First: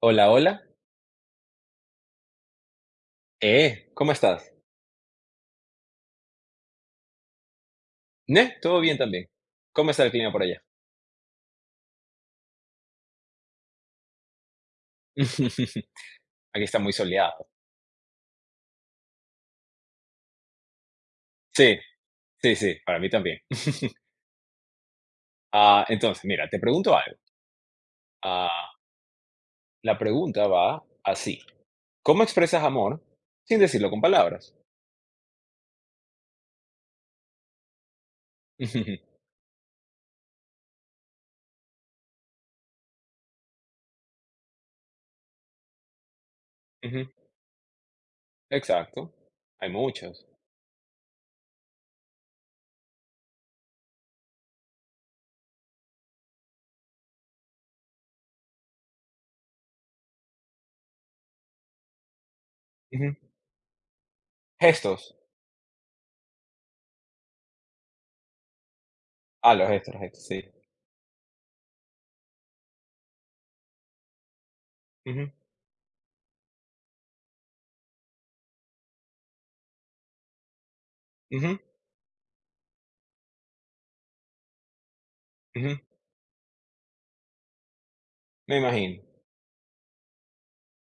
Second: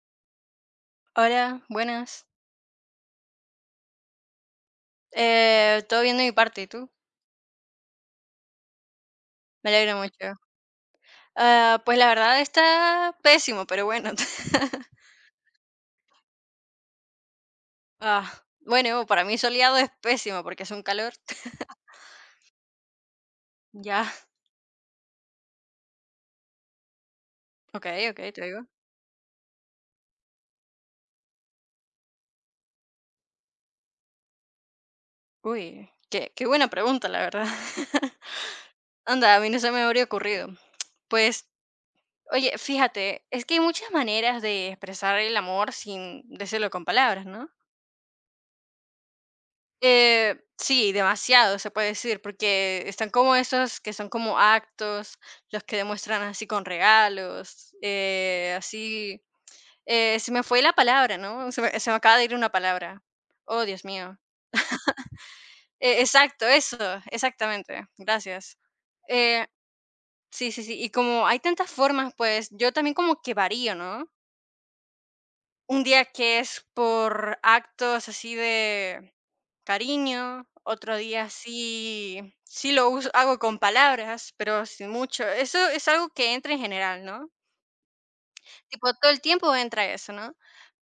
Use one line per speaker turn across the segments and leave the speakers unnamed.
Hola, hola.
Hola, buenas.
¿Cómo estás?
Todo bien de mi parte, ¿y tú?
¿Ne? Todo bien también.
Me
¿Cómo
alegra
está el clima
mucho.
por allá?
Ah, pues la verdad está pésimo, pero bueno.
Aquí está muy soleado.
Ah, bueno, para mí soleado es pésimo porque es un calor.
Sí, sí, sí, para mí también.
Ya,
Ah, entonces, mira, te pregunto algo.
ok, ok, te digo.
Ah, la pregunta va así. ¿Cómo expresas amor sin decirlo con palabras?
Uy, qué buena pregunta, la verdad. Anda, a mí no se me habría ocurrido. Pues, oye, fíjate, es que hay muchas maneras de expresar el amor sin decirlo con
Ujú,
palabras, ¿no?
exacto. Hay muchos.
Sí, demasiado se puede decir, porque están como esos que son como actos, los que demuestran así con regalos, así, se me fue la palabra, ¿no? Se me acaba de ir una palabra.
Ujú.
Oh, Dios mío.
Gestos.
Exacto, eso, exactamente. Gracias. Eh,
Ah, los gestos, sí.
sí, sí, sí. Y como hay tantas formas, pues yo también como que varío, ¿no?
Ujú,
Un día que es por actos así de cariño, otro día
ujú,
sí, sí lo uso, hago con palabras, pero sin mucho. Eso
ujú.
es algo que entra en general, ¿no?
Me
Tipo,
imagino.
todo el tiempo entra eso, ¿no?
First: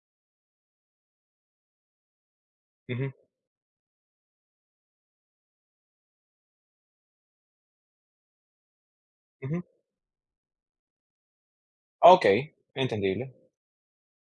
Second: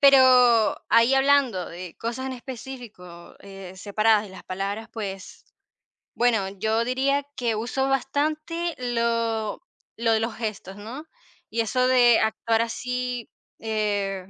Pero ahí hablando de cosas en
Ujú,
específico, separadas de las palabras, pues, bueno, yo diría que uso bastante
ujú.
lo de los gestos, ¿no? Y eso de
Ok,
actuar así,
entendible.
eh,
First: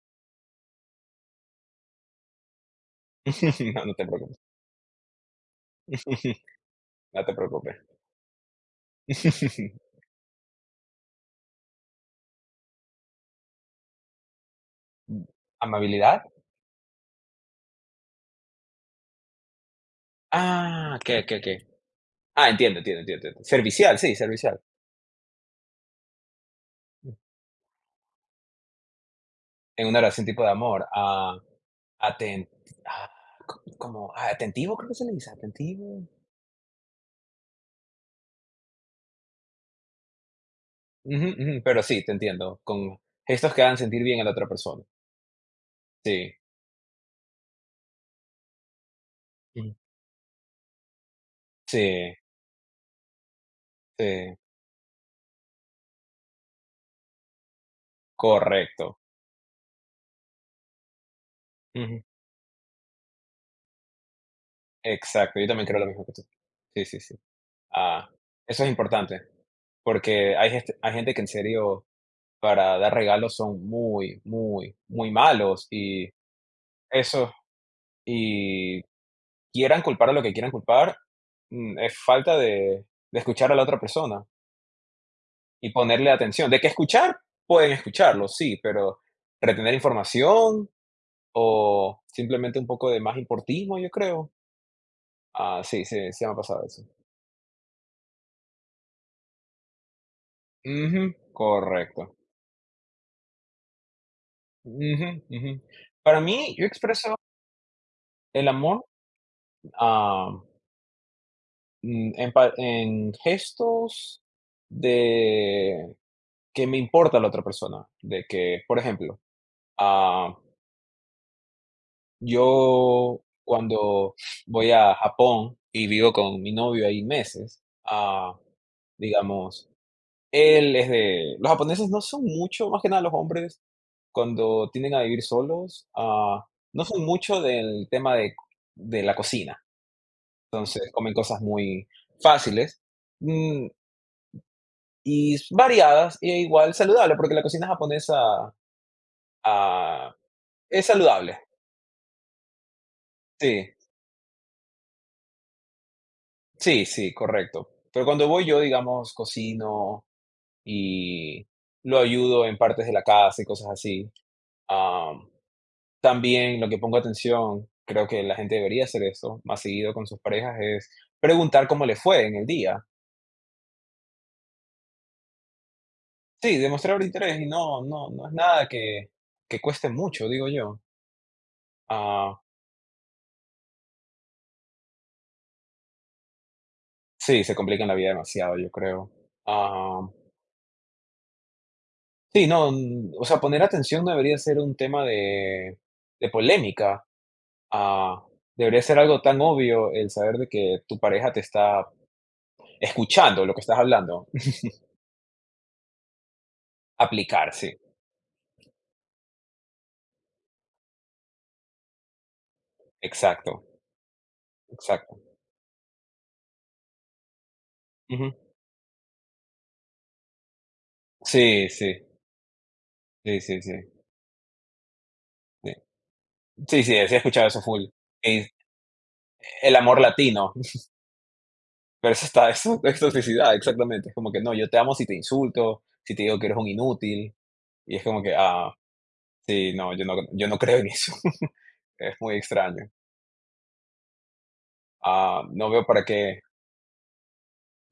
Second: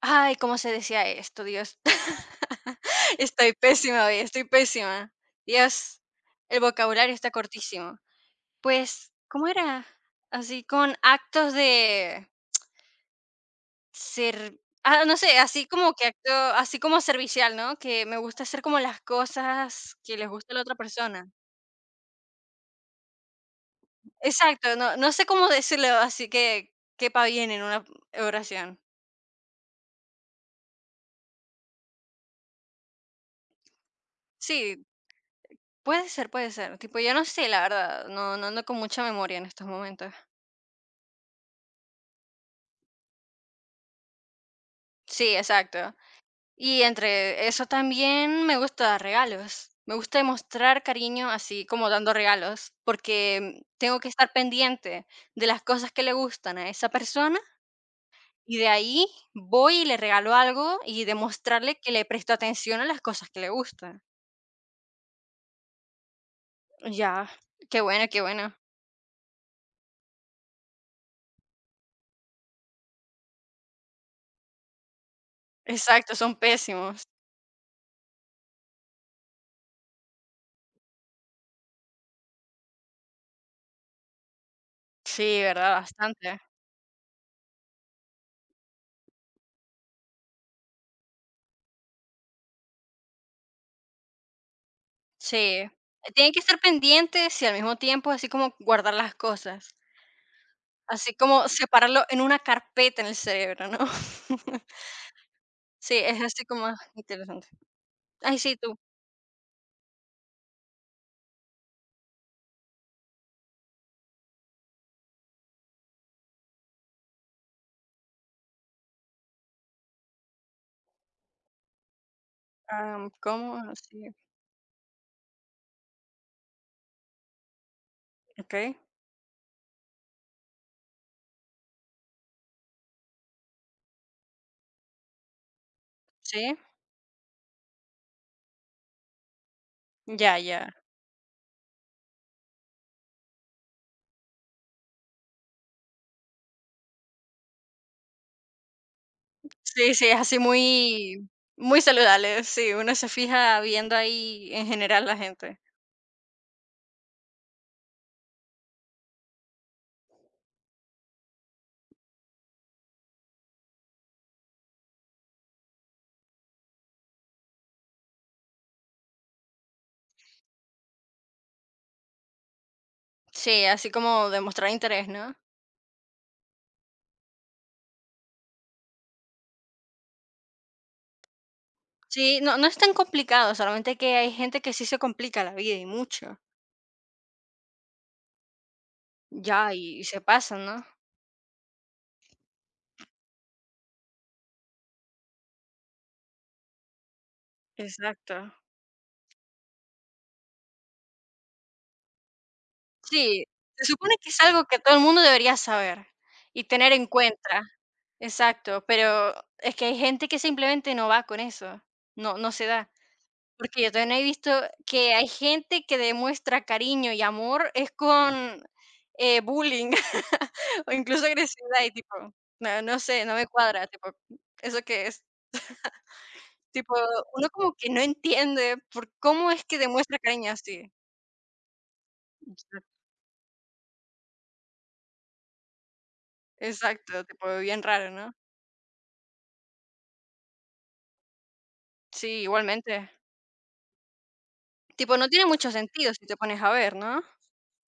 ay, ¿cómo se decía esto? Dios. Estoy
No, no te
pésima hoy,
preocupes.
estoy pésima. Dios, el vocabulario
No
está
te preocupes.
cortísimo. Pues, ¿cómo era? Así con actos de ser, ah, no sé, así como que
¿Amabilidad?
acto, así como servicial, ¿no? Que me gusta hacer como las cosas que les gusta a la otra
Ah, qué,
persona.
qué, qué, ah, entiendo, entiendo, entiendo, entiendo. Servicial, sí, servicial.
Exacto, no, no sé cómo decirlo, así que quepa bien en una oración.
En una relación tipo de amor. Ah, aten ah, co como atentivo,
Sí,
creo que se le dice, atentivo.
puede ser, puede ser. Tipo, yo no sé, la verdad, no, no ando con mucha memoria en estos momentos.
Ujú, ujú, pero sí, te entiendo. Con gestos que hagan sentir bien a la otra persona.
Sí, exacto.
Sí,
Y entre eso también me gusta dar regalos.
mm,
Me gusta demostrar cariño así como dando
sí,
regalos, porque tengo que estar
sí,
pendiente de las cosas que le gustan a esa persona y de
correcto.
ahí voy y le regalo algo y demostrarle que
Ujú,
le presto atención a las cosas que le gustan.
exacto, yo también creo lo mismo que tú. Sí, sí, sí.
Ya, qué bueno,
Ah,
qué bueno.
eso es importante, porque hay gente que en serio para dar regalos son muy, muy, muy malos y
Exacto, son pésimos.
eso, y quieran culpar a lo que quieran culpar, es falta de escuchar a la otra persona
Sí,
y
¿verdad?
ponerle
Bastante.
atención. De que escuchar, pueden escucharlo, sí, pero retener información o simplemente un poco de más importismo, yo creo. Ah,
Sí.
sí, sí, sí me
Tienen
ha
que estar
pasado eso.
pendientes y al mismo tiempo así como guardar las cosas.
Ujú,
Así como separarlo
correcto.
en una carpeta en el cerebro, ¿no?
Ujú, ujú.
Sí,
Para
es así
mí, yo
como
expreso
interesante. Ay,
el
sí, tú,
amor, ah en gestos de que me importa la otra persona, de que, por ejemplo, ah, yo
¿cómo? Así,
cuando voy a Japón y vivo con mi novio ahí meses,
¿ok?
digamos, él es de los japoneses no son mucho, más que nada los hombres, cuando tienden a vivir solos,
Sí,
no son mucho del tema de la cocina.
ya, ya.
Entonces, comen cosas muy fáciles. Mm, Y s variadas, e igual saludable, porque la cocina japonesa,
Sí, sí,
ah,
es así
es
muy
saludable.
muy saludable, sí, uno se fija
Sí,
viendo ahí en general la gente.
sí, sí, correcto. Pero cuando voy yo, digamos, cocino y lo ayudo en partes de la casa y cosas así. Am, También lo que pongo atención, creo que la gente debería hacer esto más seguido con sus parejas, es preguntar cómo le fue en el día.
Sí, así como demostrar interés, ¿no?
Sí, demostrar interés y no es nada que cueste mucho, digo yo.
Sí,
Ah,
no no es tan complicado, solamente que hay gente que sí se complica la vida y mucho.
sí, se complican la vida demasiado, yo creo.
Ya, y
Ah,
y se pasan, ¿no?
sí, no, o sea, poner atención no debería ser un tema de polémica. Ah,
Exacto.
debería ser algo tan obvio el saber de que tu pareja te está escuchando
Sí,
lo que estás
se supone
hablando.
que es algo que todo el mundo debería saber y tener en
Aplicar,
cuenta.
sí.
Exacto, pero es que hay gente que simplemente no va con eso, no no se da.
Exacto,
Porque yo también he visto que
exacto.
hay gente que demuestra cariño y amor es
Ujú.
con, bullying o incluso
Sí,
agresividad y
sí,
tipo, no no sé, no
sí,
me
sí, sí,
cuadra, tipo, ¿eso qué es?
sí. Sí,
Tipo,
sí, sí, he escuchado
uno
eso
como
full.
que no
Es
entiende por cómo es
el
que
amor
demuestra
latino,
cariño así.
pero eso está, eso es toxicidad, exactamente. Es como que no, yo te amo si te insulto, si te digo que eres un
Exacto,
inútil,
tipo, bien
y es
raro,
como
¿no?
que, sí, no, yo no creo en eso. Es muy
Sí,
extraño.
igualmente. Tipo, no
Ah,
tiene
no
mucho
veo para
sentido si te
qué
pones a ver, ¿no?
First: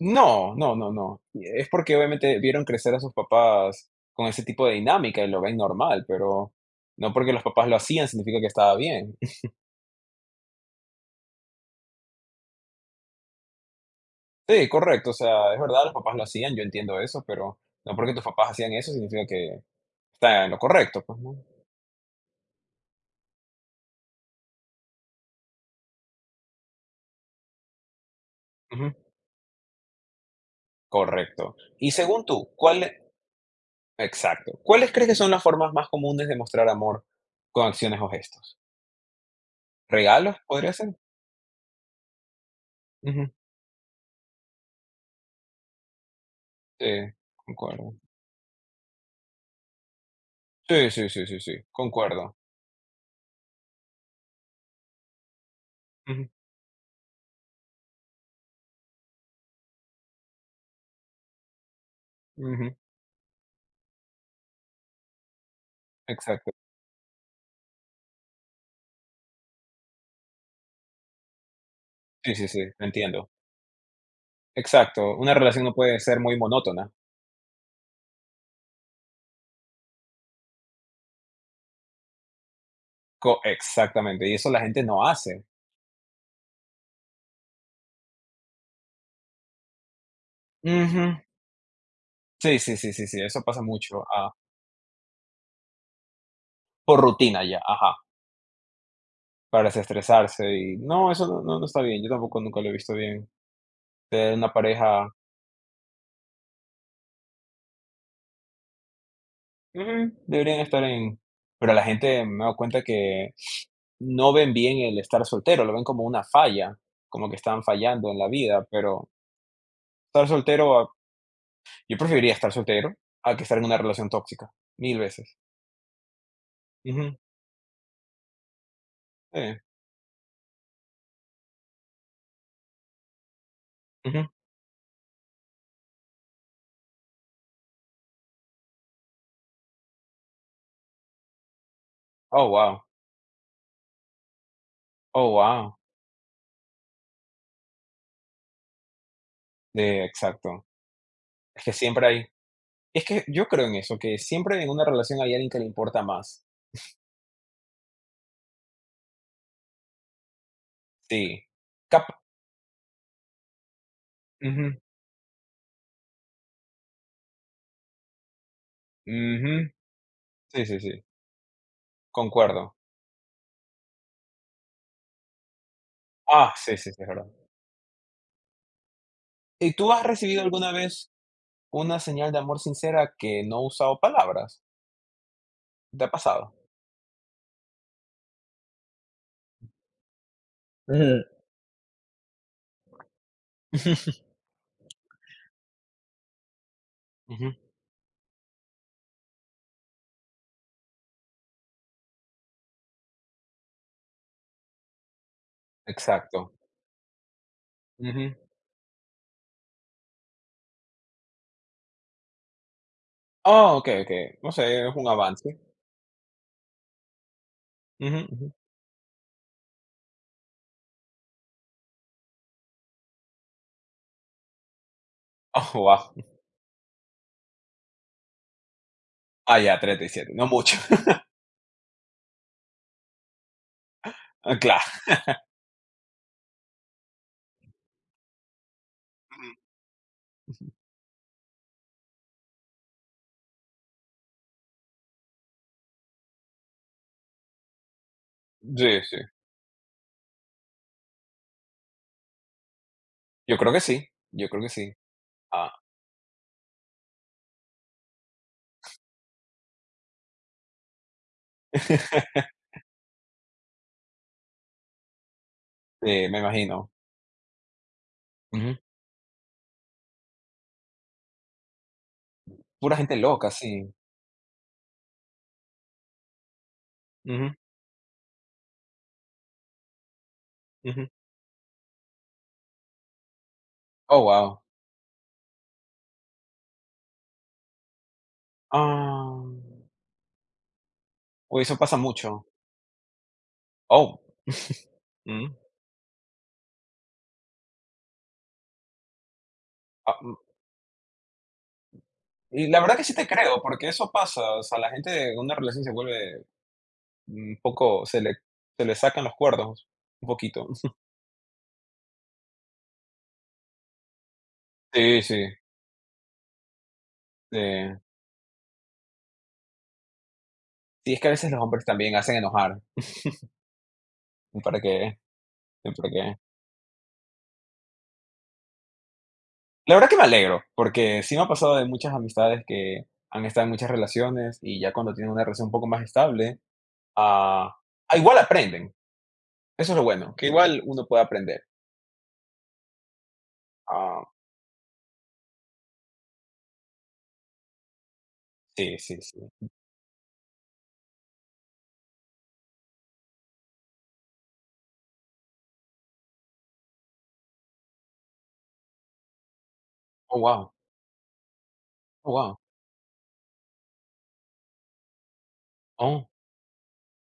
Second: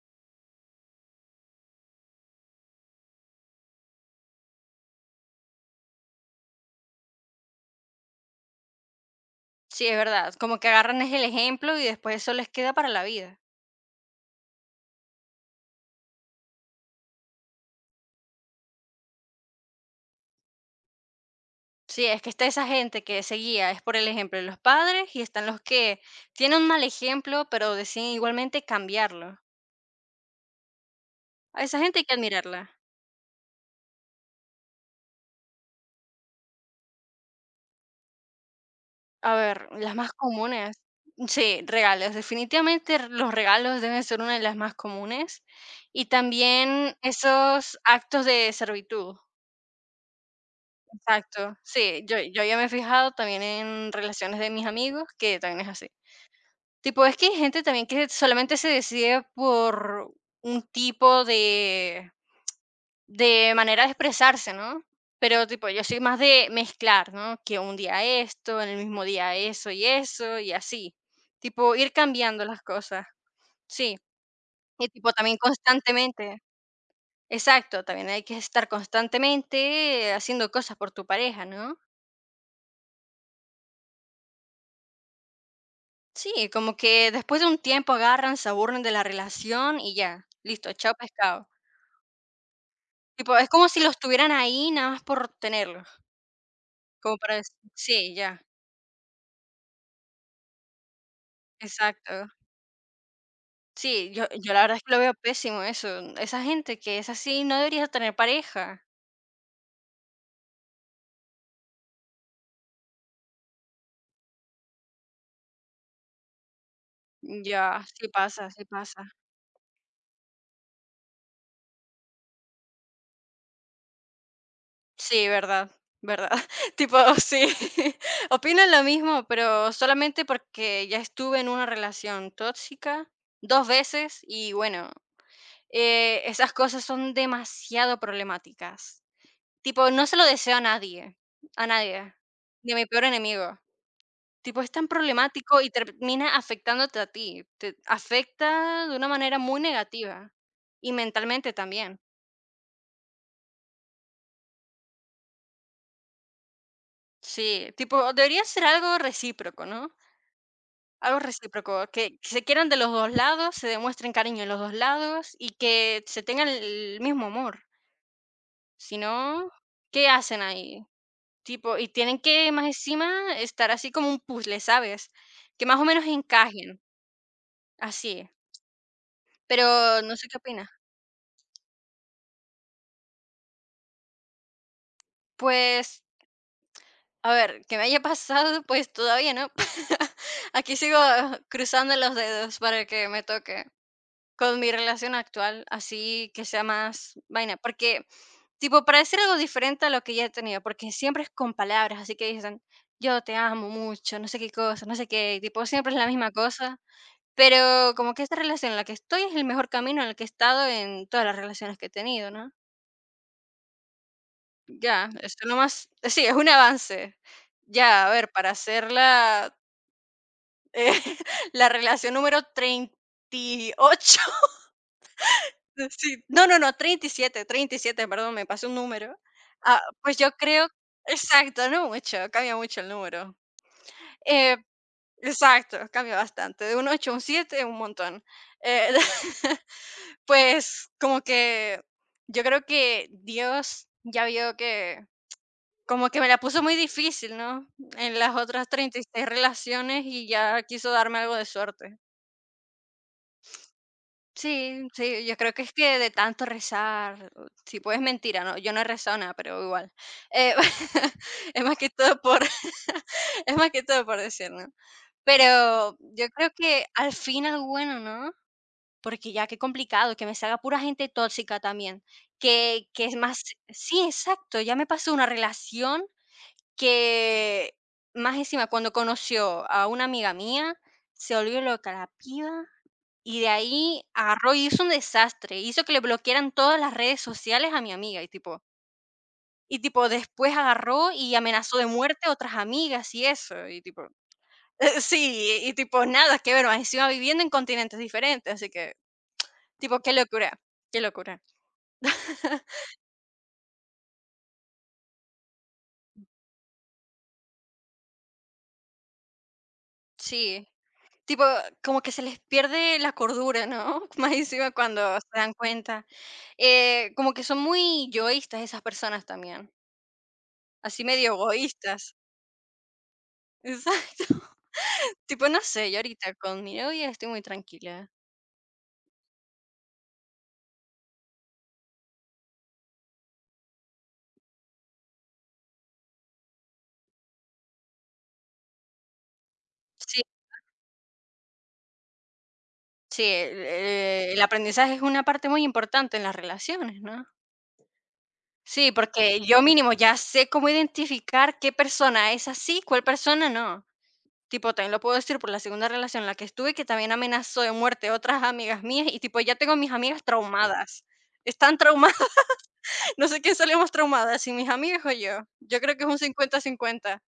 no, no, no, no. Y es porque obviamente vieron crecer a sus papás con ese tipo de dinámica y lo ven normal, pero no porque los papás lo hacían significa que estaba bien.
Sí, es verdad. Como que agarran es el ejemplo y después eso les queda para la vida.
Sí, correcto, o sea, es verdad, los papás lo hacían, yo entiendo eso, pero no porque tus papás hacían eso significa que está en lo correcto, pues, ¿no?
Sí, es que está esa gente que se guía, es por el ejemplo de los padres y están los que tienen un mal ejemplo, pero deciden igualmente
Ujú,
cambiarlo.
correcto.
A esa
Y
gente hay que
según tú,
admirarla.
exacto, ¿cuáles crees que son las formas más comunes de mostrar amor con acciones o gestos?
A ver, las más
¿Regalos podría
comunes.
ser?
Sí, regalos. Definitivamente
Ujú,
los regalos deben ser una de las más comunes. Y
sí,
también esos
concuerdo.
actos de servitud.
Sí, sí, sí, sí, sí,
Exacto, sí, yo
concuerdo.
yo ya me he fijado también en relaciones de mis amigos que también es así.
Ujú,
Tipo, es que hay gente también que solamente se decide por un tipo de
ujú,
de manera de expresarse, ¿no? Pero, tipo, yo soy más de
exacto.
mezclar, ¿no? Que un día esto, en el mismo día eso y eso, y así. Tipo, ir
Sí,
cambiando
sí, sí,
las cosas.
entiendo.
Sí, y tipo
Exacto, una
también
relación no puede ser muy
constantemente.
monótona.
Exacto, también hay que estar constantemente haciendo cosas por tu pareja, ¿no?
Co Exactamente, y eso la gente no hace.
Sí, como que después de un tiempo agarran, se aburren de la relación y ya, listo, chao
Ujú.
pescado.
Sí, sí, sí, sí, sí,
Tipo,
eso
es
pasa
como si los
mucho,
tuvieran ahí nada más por tenerlos,
por
como para
rutina
decir,
ya, ajá,
sí, ya,
para desestresarse y no, eso no está bien, yo
exacto.
tampoco nunca lo he visto bien,
Sí, yo,
tener una
yo la verdad es que lo
pareja.
veo pésimo eso. Esa gente que es así no debería tener pareja.
Ujú, deberían estar en pero la gente me da cuenta que no ven bien el estar soltero, lo ven como una falla, como que están
Ya, sí
fallando en la
pasa, sí
vida,
pasa.
pero estar soltero, yo preferiría estar soltero a que estar en una relación tóxica, mil veces.
Sí, verdad, verdad. Tipo,
Ujú,
sí, opino lo mismo,
eh,
pero solamente porque ya estuve en una relación tóxica dos veces
ujú.
y bueno, Esas cosas son demasiado problemáticas. Tipo, no se lo deseo a nadie,
Oh,
ni a
wow,
mi peor enemigo. Tipo, es tan
oh,
problemático y
wow.
termina afectándote a ti. Te afecta de una manera muy negativa
Exacto.
y mentalmente
Es que
también.
siempre hay, es que yo creo en eso, que siempre en una relación hay alguien que le importa más.
Sí, tipo, debería ser algo recíproco, ¿no? Algo
Sí.
recíproco, que
Cap
se quieran de los dos lados, se demuestren cariño en los dos
Ujú,
lados y que se tengan el mismo amor. Si no,
ujú.
¿qué hacen
Sí, sí,
ahí?
sí,
Tipo, y tienen que más
concuerdo.
encima estar así como un puzzle, ¿sabes? Que más o menos
Ah, sí,
encajen,
sí, sí, es verdad.
así.
¿Y tú
Pero
has
no sé qué
recibido
opinas.
alguna vez una señal de amor sincera que no ha usado palabras?
Pues,
¿Te ha pasado?
a ver, que me haya pasado, pues todavía no. Aquí sigo
Ujú.
cruzando los dedos para que me toque con mi relación actual, así que sea más
Ujú,
vaina. Porque, tipo, para decir algo diferente a lo que ya he tenido, porque siempre es con palabras, así que dicen, yo te amo mucho, no sé qué cosa, no sé qué, y tipo, siempre es la misma
exacto.
cosa. Pero como que
Ujú.
esta relación en la que estoy es el mejor camino en el que he estado en todas las relaciones que he tenido, ¿no?
Ah, okey, okey. No sé, es un
Ya, eso
avance.
nomás, sí, es un avance. Ya, a
Ujú,
ver,
ujú.
para hacer la, eh, la relación número 38,
Ah, guau.
sí, no, no, no, treinta y siete, treinta y siete. Perdón, me pasé un número.
Ah, ya,
Ah,
treinta y
pues yo
siete, no
creo,
mucho.
exacto, no mucho, cambia mucho el número.
Ah,
Eh,
claro.
exacto, cambia bastante, de un 8 a un 7, un montón. Eh,
Ujú.
Pues, como que yo creo que Dios ya vio que como que me la puso muy difícil, ¿no? En las otras
Sí,
treinta y
sí.
seis relaciones y ya quiso darme algo de suerte.
Yo creo que sí, yo creo que
Sí,
sí.
sí, yo creo que
Ah.
es que de tanto rezar, o si puedes mentira, ¿no? Yo no he rezado nada, pero igual. Eh, es más que todo por es más que todo por decir, ¿no? Pero
Sí,
yo
me
creo que
imagino.
al final, bueno, ¿no?
Ujú.
Porque ya qué complicado, que me salga pura gente tóxica también, que
Pura
que
gente
es más
loca, sí.
sí, exacto, ya me pasó una relación
Ujú,
que más encima cuando conoció a una amiga mía,
ujú.
se volvió loca la piba, y de ahí
Oh,
agarró
wow.
y hizo un desastre, hizo que le bloquearan todas las redes sociales a mi amiga,
Ah.
y tipo después agarró y
Uy, eso
amenazó de
pasa
muerte a
mucho.
otras amigas y eso, y tipo
Oh. Mm.
sí, y tipo nada que ver, más encima viviendo en continentes diferentes, así que tipo, qué
Ah,
locura, qué locura.
y la verdad que sí te creo, porque eso pasa, o sea, la gente en una relación se vuelve Un poco se le sacan los cuerdos, un poquito.
Sí, tipo, como que se les pierde la cordura, ¿no? Más encima cuando
Sí,
se
sí,
dan cuenta. Como que son
eh,
muy yoístas esas personas también, así
sí, es que
medio
a veces los hombres
egoístas.
también hacen enojar,
Exacto.
para qué,
Tipo, no sé, yo
para
ahorita
qué.
con mi novia estoy muy tranquila.
La verdad que me alegro, porque sí me ha pasado de muchas amistades que han estado en muchas relaciones y ya cuando tienen una relación un poco más estable, ah, igual aprenden. Eso es lo
Sí,
bueno, que igual uno puede aprender.
sí, el,
Ah,
eh, el aprendizaje es una parte muy importante en las relaciones, ¿no? Sí,
sí, sí,
porque yo
sí.
mínimo ya sé cómo identificar qué persona es así, cuál persona no. Tipo, también lo puedo decir por la segunda relación en la que estuve, que también amenazó de muerte a otras amigas mías, y tipo, ya tengo a mis amigas, sí,
Oh, wow
traumadas. Están traumadas,
oh, Guau.
no sé quién salió más traumada, si mis amigas o yo. Yo creo que es un
Oh,
50 cincuenta.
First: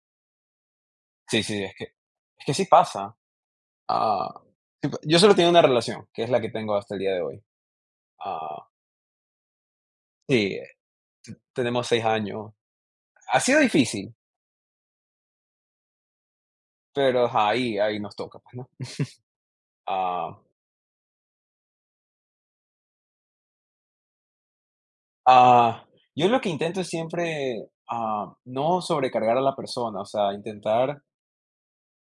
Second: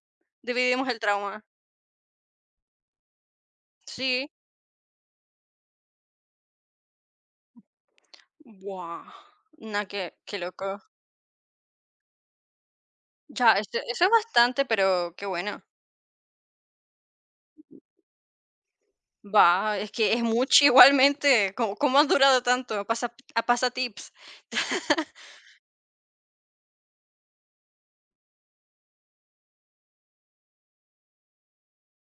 Dividimos el
sí,
trauma.
sí, es que sí pasa.
Sí.
Ah, sí, pa yo solo tengo una relación, que es la que tengo hasta el día de hoy. Ah.
Guau. Nah, qué
Sí,
loco.
tenemos 6 años. Ha
Ya,
sido
este, eso es
difícil,
bastante, pero qué bueno.
pero ajá, ahí nos toca, pues, ¿no?
Va, es que es
Ah,
mucho igualmente. ¿Cómo has durado tanto? Pasa, a pasatips.
ah, yo lo que intento es siempre, no sobrecargar a la persona, o sea, intentar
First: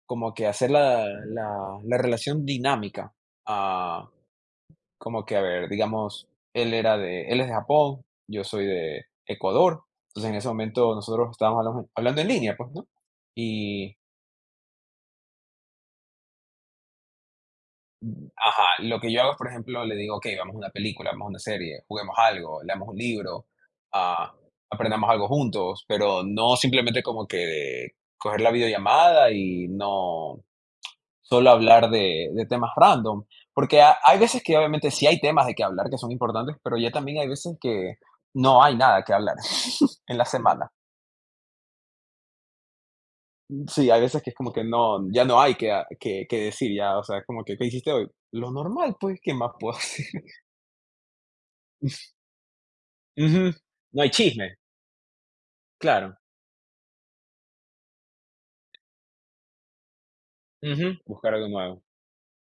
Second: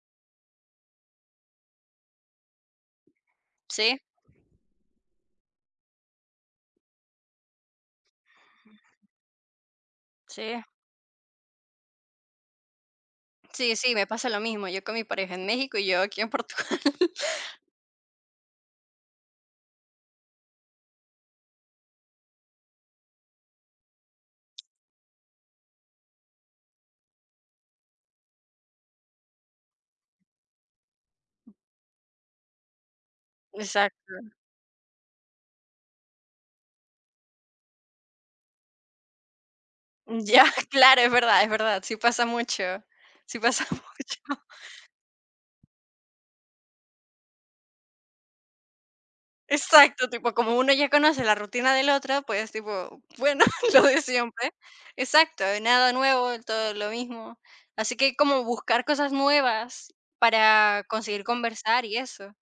como que hacer la relación dinámica.
Sí,
Ah, como que, a ver, digamos, él es de Japón, yo soy de Ecuador. Entonces, en ese
sí.
momento nosotros estábamos hablamos hablando en línea, pues, ¿no?
Sí, sí,
Y
me pasa lo mismo. Yo con mi pareja en México y yo aquí en Portugal.
ajá, lo que yo hago es, por ejemplo, le digo: "Okey, veamos una película, veamos una serie, juguemos algo, leamos un libro, ah, aprendamos algo juntos", pero no simplemente como que coger la videollamada y no solo hablar de temas random, porque ha hay
Exacto.
veces que obviamente sí hay temas de que hablar que son importantes, pero ya también hay veces que no hay nada que hablar en la
Ya,
semana.
claro, es verdad, es verdad. Sí pasa mucho. Sí pasa
Sí, hay veces que es
mucho.
como que no, ya no hay que decir, ya, o sea, como que: "¿Qué hiciste hoy?". Lo normal, pues, ¿qué más puedo
Exacto,
hacer?
tipo, como uno ya conoce la rutina del otro, pues tipo, bueno,
Ujú.
lo de
No hay
siempre.
chisme,
Exacto, nada
claro.
nuevo, todo lo mismo. Así que como buscar cosas nuevas para
Ujú.
conseguir
Buscar algo nuevo.
conversar y eso.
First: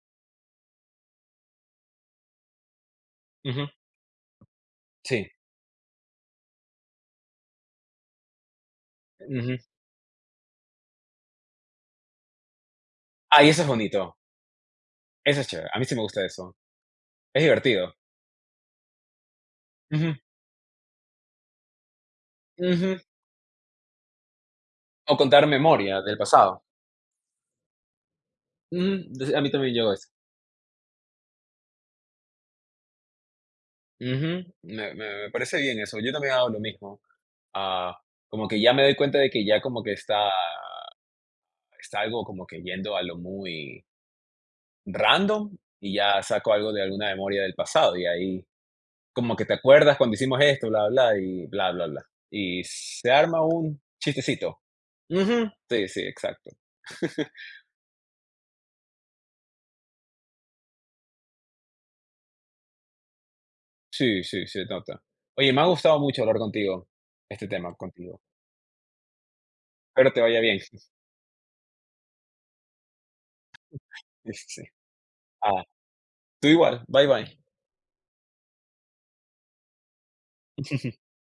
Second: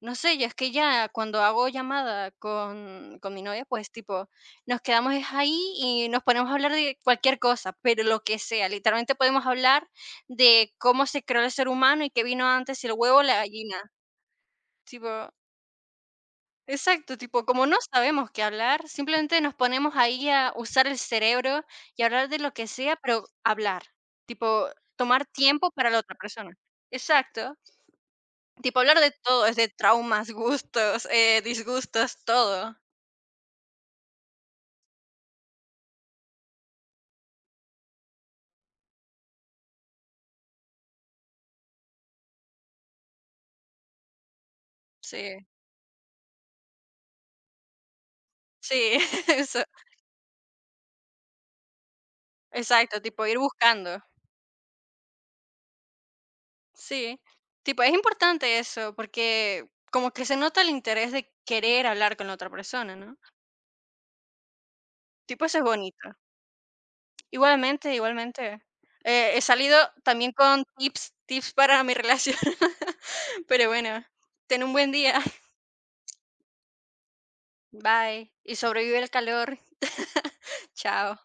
No sé, yo es que ya cuando hago llamada con mi novia,
Ujú.
pues tipo, nos quedamos es
Sí.
ahí y nos ponemos a hablar de cualquier cosa, pero lo que sea. Literalmente podemos
Ujú.
hablar de cómo se creó el ser humano y qué vino antes, si el huevo o la
Ah, y eso es
gallina.
bonito.
Tipo,
Eso es chévere. A mí sí me gusta eso.
exacto,
Es
tipo, como no
divertido.
sabemos qué hablar, simplemente nos ponemos
Ujú,
ahí a usar el cerebro y hablar de lo que sea,
ujú.
pero hablar. Tipo,
O
tomar
contar
tiempo para
memoria
la otra
del pasado.
persona. Exacto. Tipo,
Ujú.
hablar de
Entonces, a
todo,
mí
es de
también llegó eso.
traumas, gustos, disgustos, todo.
Ujú. Me parece bien eso. Yo también hago lo mismo. Ah, como que ya me doy cuenta de que ya como que está algo como que yendo a lo muy
Sí,
random y ya saco algo de alguna memoria del pasado y ahí
sí,
como que te
eso,
acuerdas cuando hicimos esto, bla, bla, y bla, bla, bla. Y
exacto,
se
tipo ir
arma un
buscando.
chistecito. Ujú. Sí, sí, exacto.
Sí, tipo, es importante eso, porque como que se nota el interés de querer hablar con la otra persona, ¿no?
Sí, sí, se nota.
Tipo,
Oye, me
eso es
ha gustado
bonito.
mucho hablar contigo, este tema
Igualmente,
contigo.
igualmente. He salido
Espero te
también
vaya bien.
con tips, tips para mi relación. Pero bueno,
Sí, sí.
ten un buen día.
Ah, tú igual. Bye, bye.
Bye. Y sobrevive el calor. Chao.